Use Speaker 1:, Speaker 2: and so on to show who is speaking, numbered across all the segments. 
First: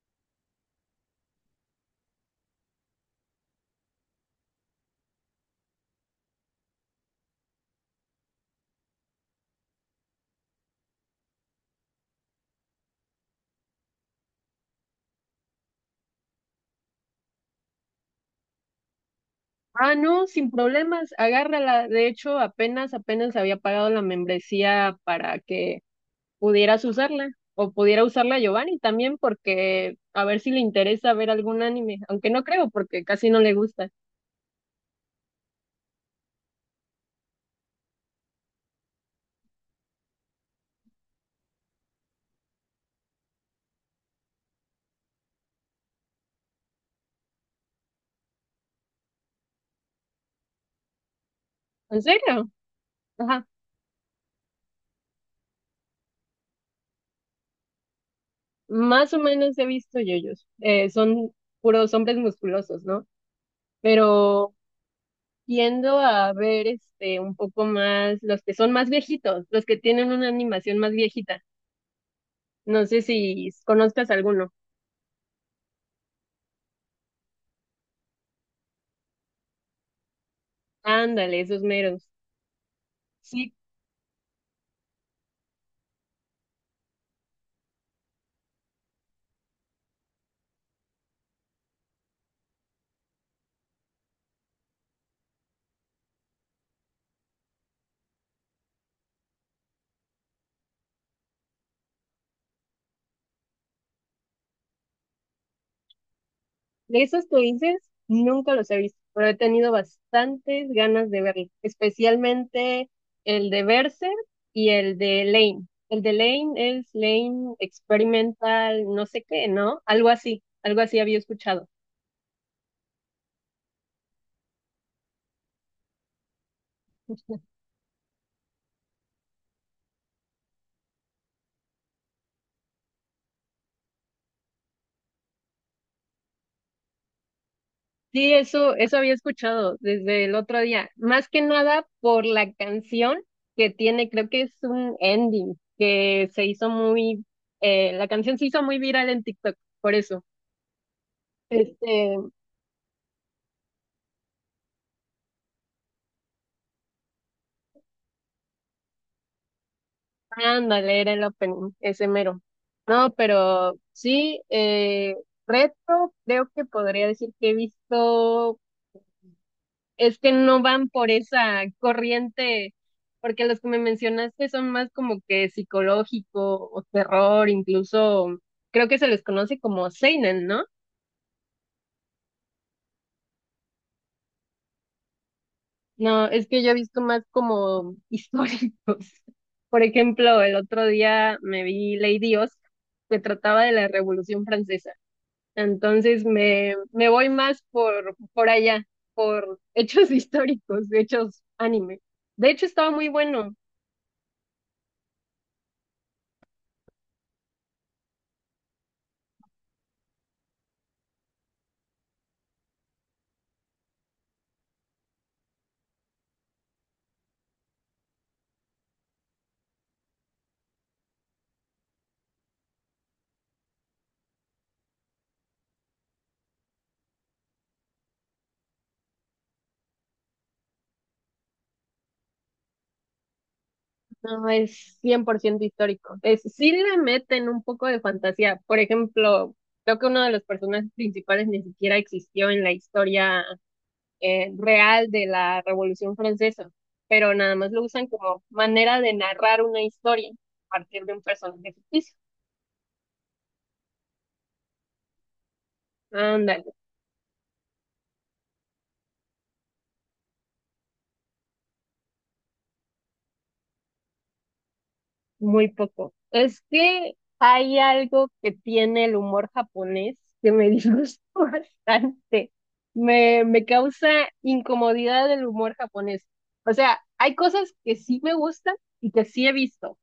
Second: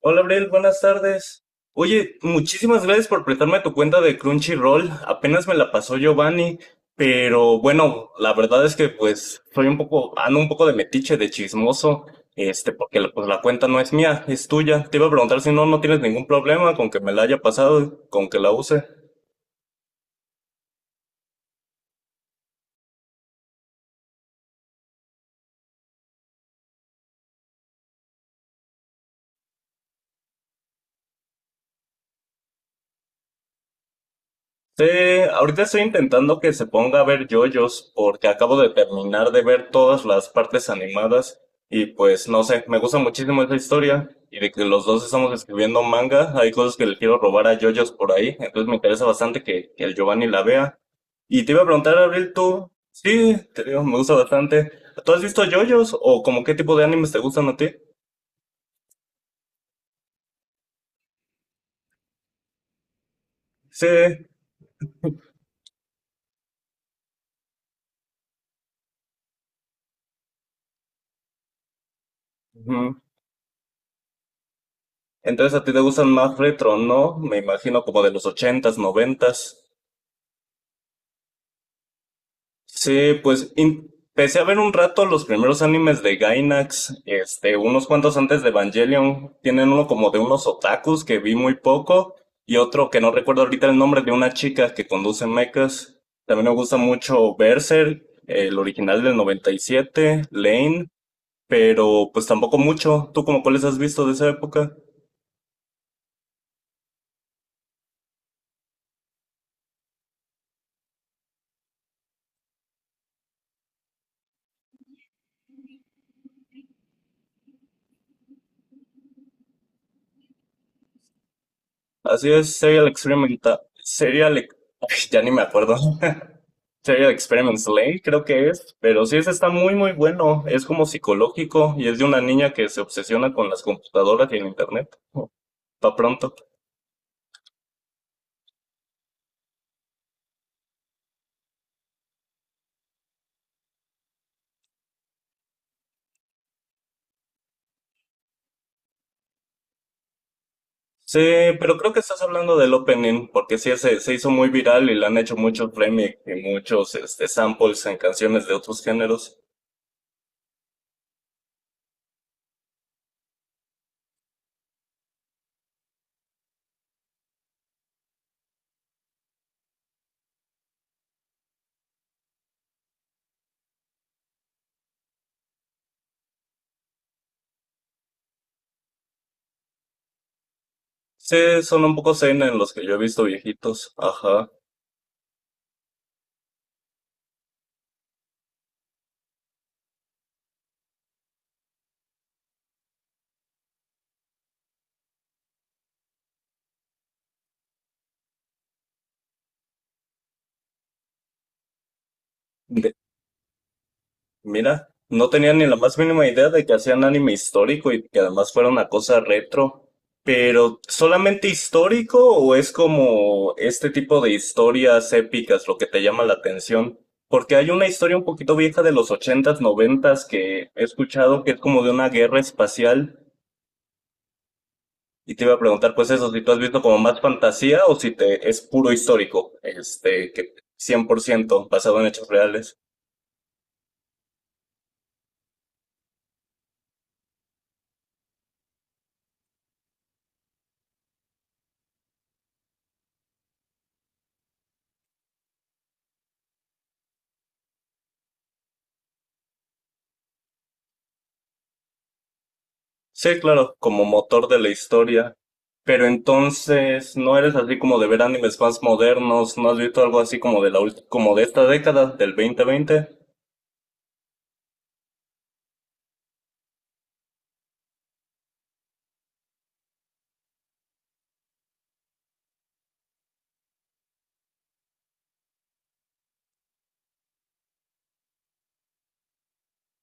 Speaker 1: Hola, Abril, buenas tardes. Oye, muchísimas gracias por prestarme tu cuenta de Crunchyroll. Apenas me la pasó Giovanni, pero bueno, la verdad es que pues ando un poco de metiche, de chismoso, porque pues la cuenta no es mía, es tuya. Te iba a preguntar si no tienes ningún problema con que me la haya pasado, con que la use.
Speaker 2: Ah, no, sin problemas, agárrala. De hecho, apenas había pagado la membresía para que pudieras usarla o pudiera usarla Giovanni también, porque a ver si le interesa ver algún anime, aunque no creo porque casi no le gusta.
Speaker 1: Sí, ahorita estoy intentando que se ponga a ver JoJo's porque acabo de terminar de ver todas las partes animadas y pues no sé, me gusta muchísimo esa historia y de que los dos estamos escribiendo manga, hay cosas que le quiero robar a JoJo's por ahí, entonces me interesa bastante que el Giovanni la vea. Y te iba a preguntar,
Speaker 2: ¿En
Speaker 1: Abril,
Speaker 2: serio?
Speaker 1: tú, sí,
Speaker 2: Ajá.
Speaker 1: te digo, me gusta bastante. ¿Tú has visto JoJo's o como qué tipo de animes te gustan a ti?
Speaker 2: Más o menos he visto yoyos. Son puros hombres musculosos, ¿no?
Speaker 1: Sí.
Speaker 2: Pero tiendo a ver un poco más los que son más viejitos, los que tienen una animación más viejita. No
Speaker 1: Ujú.
Speaker 2: sé si conozcas alguno.
Speaker 1: Entonces a ti te gustan más retro, ¿no? Me imagino como de los ochentas, noventas.
Speaker 2: Ándale, esos meros.
Speaker 1: Sí, pues
Speaker 2: Sí,
Speaker 1: empecé a ver un rato los primeros animes de Gainax, unos cuantos antes de Evangelion. Tienen uno como de unos otakus que vi muy poco y otro que no recuerdo ahorita el nombre de una chica que conduce mechas. También me gusta mucho Berserk, el original del 97, Lane, pero pues tampoco mucho. ¿Tú como cuáles has visto de esa época?
Speaker 2: de esos que dices, nunca los he visto, pero he tenido bastantes ganas de verlo, especialmente el de Berserk y el de Lane. El de Lane es Lane Experimental, no sé qué, ¿no? Algo así había escuchado.
Speaker 1: Así es, Serial Experimenta, ya ni me acuerdo. Theory of Experiments Lane, creo que es, pero sí, ese está muy, muy bueno. Es como psicológico y es de una niña que se obsesiona con las computadoras y el internet. Oh, pa pronto.
Speaker 2: Sí, eso había escuchado desde el otro día. Más que nada por la canción que tiene, creo que es un ending que se hizo La canción se hizo muy viral en TikTok, por eso.
Speaker 1: Sí, pero creo que
Speaker 2: Este,
Speaker 1: estás hablando del opening, porque sí, ese se hizo muy viral y le han hecho muchos remix y muchos samples en canciones de otros géneros.
Speaker 2: ándale, era el opening, ese mero. No, pero sí, retro, creo que podría decir que he visto. Es que no van por esa corriente, porque los que me mencionaste son más como que psicológico o terror. Incluso creo que se les conoce como seinen, ¿no?
Speaker 1: Sí, son un poco zen en los que yo he visto viejitos. Ajá.
Speaker 2: No, es que yo he visto más como históricos. Por ejemplo, el otro día me vi Lady Oscar, que trataba de la Revolución Francesa. Entonces me voy más por allá, por hechos históricos, hechos anime. De hecho, estaba muy bueno.
Speaker 1: Mira, no tenía ni la más mínima idea de que hacían anime histórico y que además fuera una cosa retro. Pero, ¿solamente histórico o es como este tipo de historias épicas lo que te llama la atención? Porque hay una historia un poquito vieja de los ochentas, noventas que he escuchado que es como de una guerra espacial y te iba a preguntar pues eso, si tú has visto como más fantasía o si te es puro histórico, que 100% basado en hechos reales.
Speaker 2: No es cien por ciento histórico. Es, sí le meten un poco de fantasía. Por ejemplo, creo que uno de los personajes principales ni siquiera existió en la historia real de la Revolución Francesa, pero nada más lo usan como manera de narrar una historia a partir de un personaje ficticio.
Speaker 1: Sí, claro, como motor de la historia. Pero
Speaker 2: Ándale.
Speaker 1: entonces, ¿no eres así como de ver animes más modernos? ¿No has visto algo así como de la como de esta década, del 2020?
Speaker 2: Muy poco. Es que hay algo que tiene el humor japonés que me disgusta bastante. Me causa incomodidad el humor japonés. O sea, hay cosas que sí me gustan y que sí he visto,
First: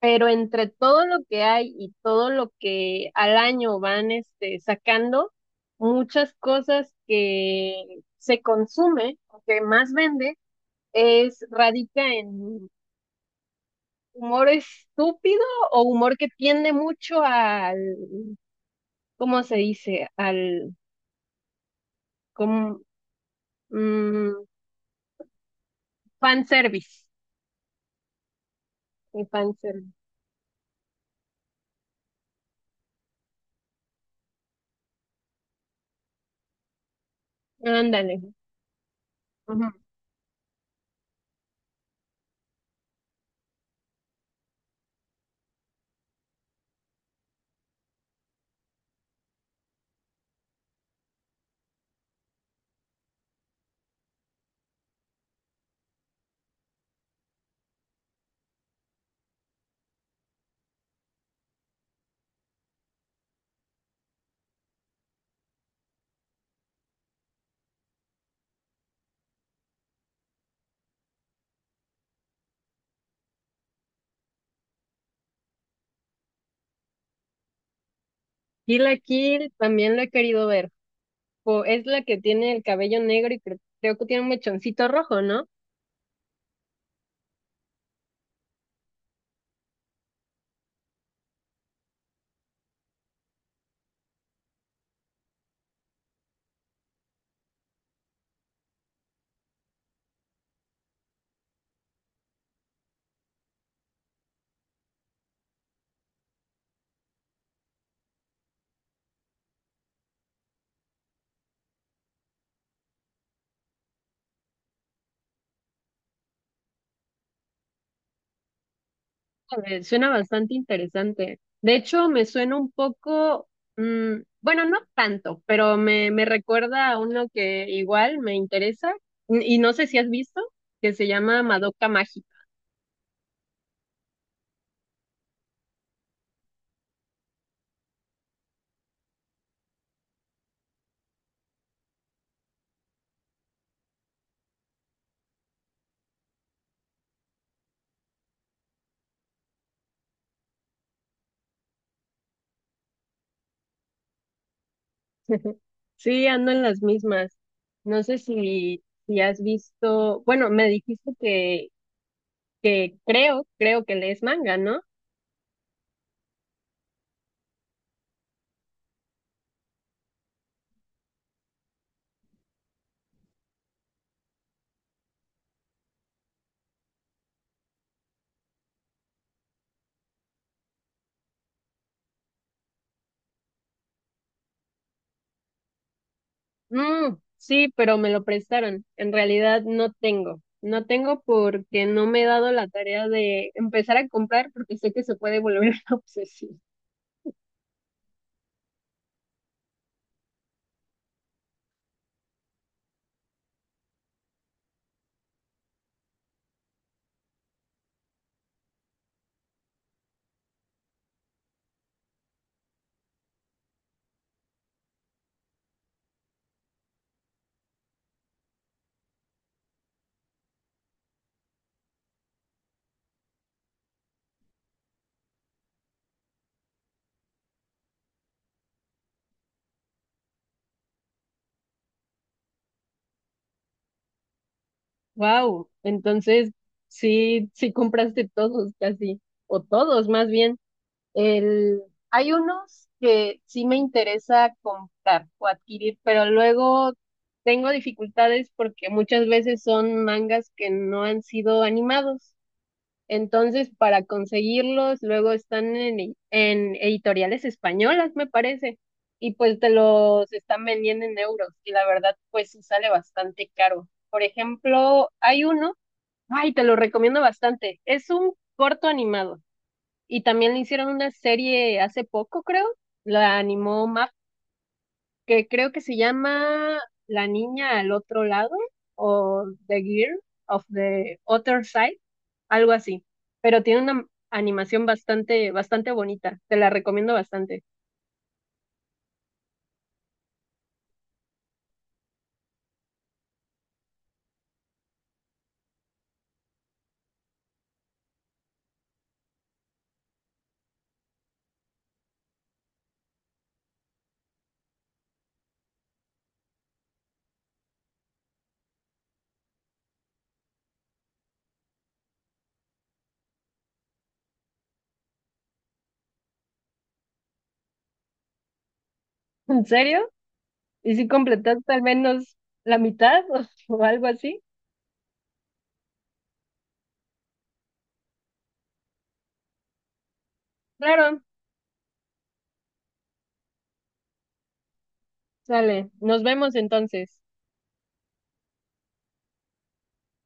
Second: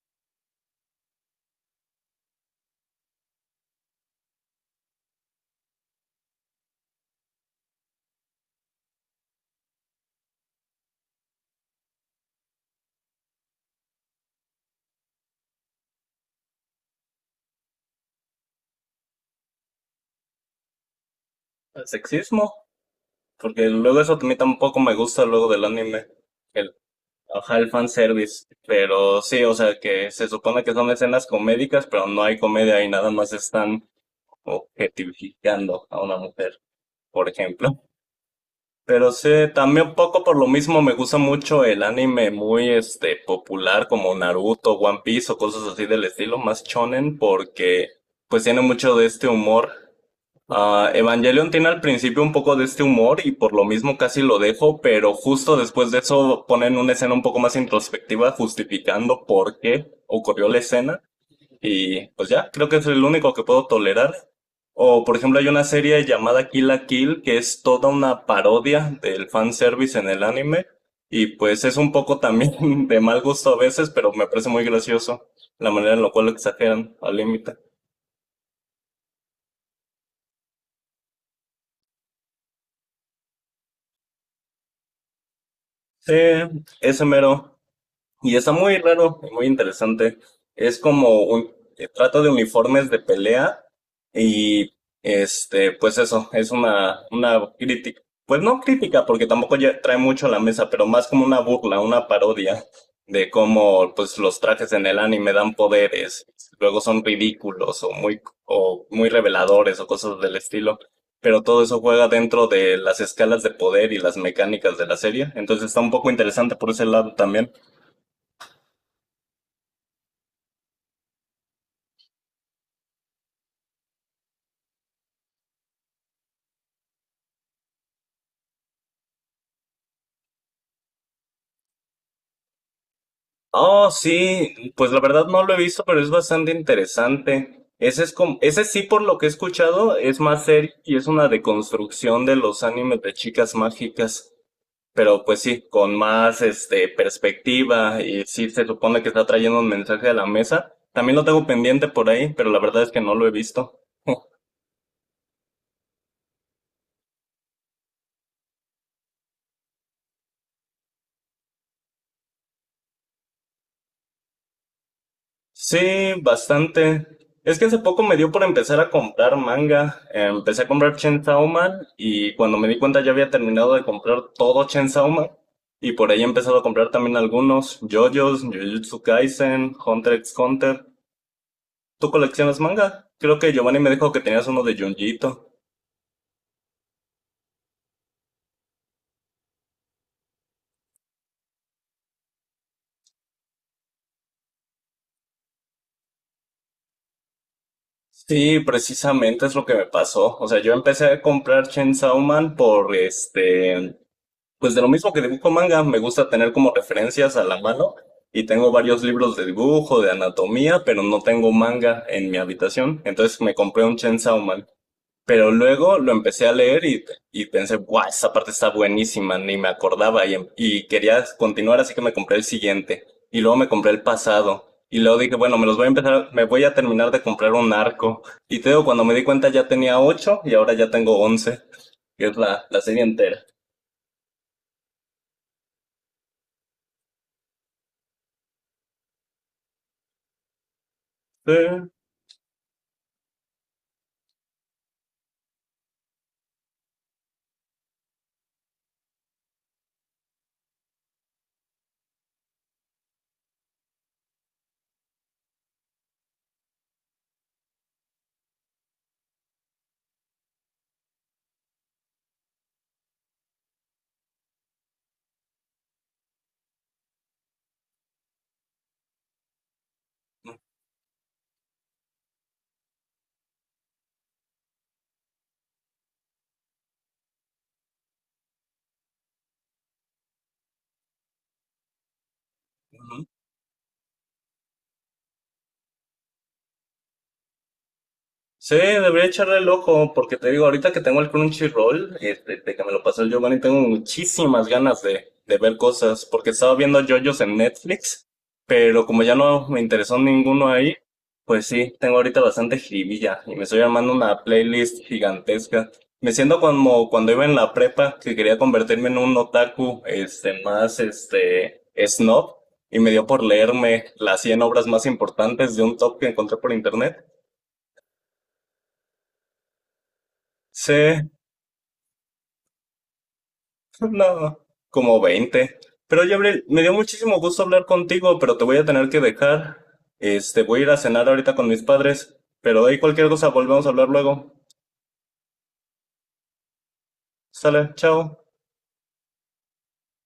Speaker 2: pero entre todo lo que hay y todo lo que al año van sacando, muchas cosas que se consume o que más vende, es radica en humor estúpido o humor que tiende mucho al, ¿cómo se dice? Al,
Speaker 1: ¿El sexismo?
Speaker 2: como,
Speaker 1: Porque luego eso a
Speaker 2: mm,
Speaker 1: mí tampoco me gusta luego del anime. El,
Speaker 2: fanservice.
Speaker 1: ajá, el fanservice. Pero
Speaker 2: El
Speaker 1: sí, o sea,
Speaker 2: fanservice.
Speaker 1: que se supone que son escenas comédicas, pero no hay comedia y nada más están objetificando a una mujer, por ejemplo.
Speaker 2: Ándale.
Speaker 1: Pero sí,
Speaker 2: Ujú.
Speaker 1: también un poco por lo mismo me gusta mucho el anime muy popular como Naruto, One Piece o cosas así del estilo, más shonen, porque pues tiene mucho de este humor. Ah, Evangelion tiene al principio un poco de este humor y por lo mismo casi lo dejo, pero justo después de eso ponen una escena un poco más introspectiva justificando por qué ocurrió la escena. Y pues ya, creo que es el único que puedo tolerar. O por ejemplo hay una serie llamada Kill la Kill que es toda una parodia del fanservice en el anime. Y pues es un poco también de mal gusto a veces, pero me parece muy gracioso la manera en la cual lo exageran al límite.
Speaker 2: Kill la Kill también lo he querido ver. Es la que tiene el cabello negro y creo que tiene un mechoncito rojo, ¿no?
Speaker 1: Sí, ese mero. Y está muy raro y muy interesante. Es como un trato de uniformes de pelea y pues eso, es una crítica. Pues no crítica, porque tampoco ya trae mucho a la mesa, pero más como una burla, una parodia de cómo pues los trajes en el anime dan poderes, luego son ridículos o muy reveladores o cosas del estilo. Pero todo eso juega dentro de las escalas de poder y las mecánicas de la serie. Entonces está un poco interesante por ese lado también.
Speaker 2: A ver, suena bastante interesante. De hecho, me suena un poco, bueno, no tanto, pero me recuerda a uno que igual me interesa y no sé si has visto, que se llama Madoka Mágica.
Speaker 1: Oh, sí, pues la verdad no lo he visto, pero es bastante interesante. Ese es como, ese sí, por lo que he escuchado, es más serio y es una deconstrucción de los animes de chicas mágicas. Pero pues sí, con más perspectiva y sí se supone que está trayendo un mensaje a la mesa. También lo tengo pendiente por ahí, pero la verdad es que no lo he visto.
Speaker 2: Sí, ando en las mismas. No sé si has visto. Bueno, me dijiste que creo que lees manga, ¿no?
Speaker 1: Sí, bastante. Es que hace poco me dio por empezar a comprar manga. Empecé a comprar Chainsaw Man y cuando me di cuenta ya había terminado de comprar todo Chainsaw Man. Y por ahí he empezado a comprar también algunos. JoJo's, Jujutsu Kaisen, Hunter x Hunter. ¿Tú coleccionas manga? Creo que Giovanni me dijo que tenías uno de Junjito.
Speaker 2: Mm, sí, pero me lo prestaron. En realidad no tengo. No tengo porque no me he dado la tarea de empezar a comprar porque sé que se puede volver una obsesión.
Speaker 1: Sí, precisamente es lo que me pasó. O sea, yo empecé a comprar Chainsaw Man. Por este Pues de lo mismo que dibujo manga, me gusta tener como referencias a la mano y tengo varios libros de dibujo, de anatomía, pero no tengo manga en mi habitación. Entonces me compré un Chainsaw Man. Pero luego lo empecé a leer y pensé, guau, esa parte está buenísima, ni me acordaba y quería continuar, así que me compré el siguiente. Y luego me compré el pasado. Y luego dije, bueno, me voy a terminar de comprar un arco. Y te digo, cuando me di cuenta ya tenía ocho y ahora ya tengo 11, que es la serie entera.
Speaker 2: Wow. Entonces, sí compraste todos casi. O todos, más bien. El,
Speaker 1: Sí.
Speaker 2: hay unos que sí me interesa comprar o adquirir, pero luego tengo dificultades porque muchas veces son mangas que no han sido animados. Entonces, para conseguirlos, luego están en, en editoriales españolas, me parece, y pues te los están vendiendo en euros, y la verdad, pues sí sale bastante caro. Por ejemplo, hay uno, ay, te lo recomiendo bastante, es un corto animado. Y también le hicieron una serie hace poco, creo. La animó Map, que creo que se llama La niña al otro lado, o The Girl of the Other Side, algo así.
Speaker 1: Ujú.
Speaker 2: Pero tiene una animación bastante, bastante bonita. Te la recomiendo bastante.
Speaker 1: Sí, debería echarle el ojo, porque te digo, ahorita que tengo el Crunchyroll, de que me lo pasó el Giovanni, tengo muchísimas ganas de ver cosas, porque estaba viendo JoJo's en Netflix, pero como ya no me interesó ninguno ahí, pues sí, tengo ahorita bastante jiribilla y me estoy armando una playlist gigantesca. Me siento como cuando iba en la prepa, que quería convertirme en un otaku, más, snob, y me dio por leerme las 100 obras más importantes de un top que encontré por internet.
Speaker 2: ¿En serio?
Speaker 1: Sí,
Speaker 2: ¿Y si completaste al menos la mitad o algo así?
Speaker 1: no, como 20. Pero Gabriel, me dio muchísimo gusto hablar contigo, pero te voy a tener que dejar. Voy a ir a
Speaker 2: Claro,
Speaker 1: cenar ahorita con mis padres, pero ahí cualquier cosa volvemos a hablar luego.
Speaker 2: sale. Nos vemos entonces.
Speaker 1: Sale, chao.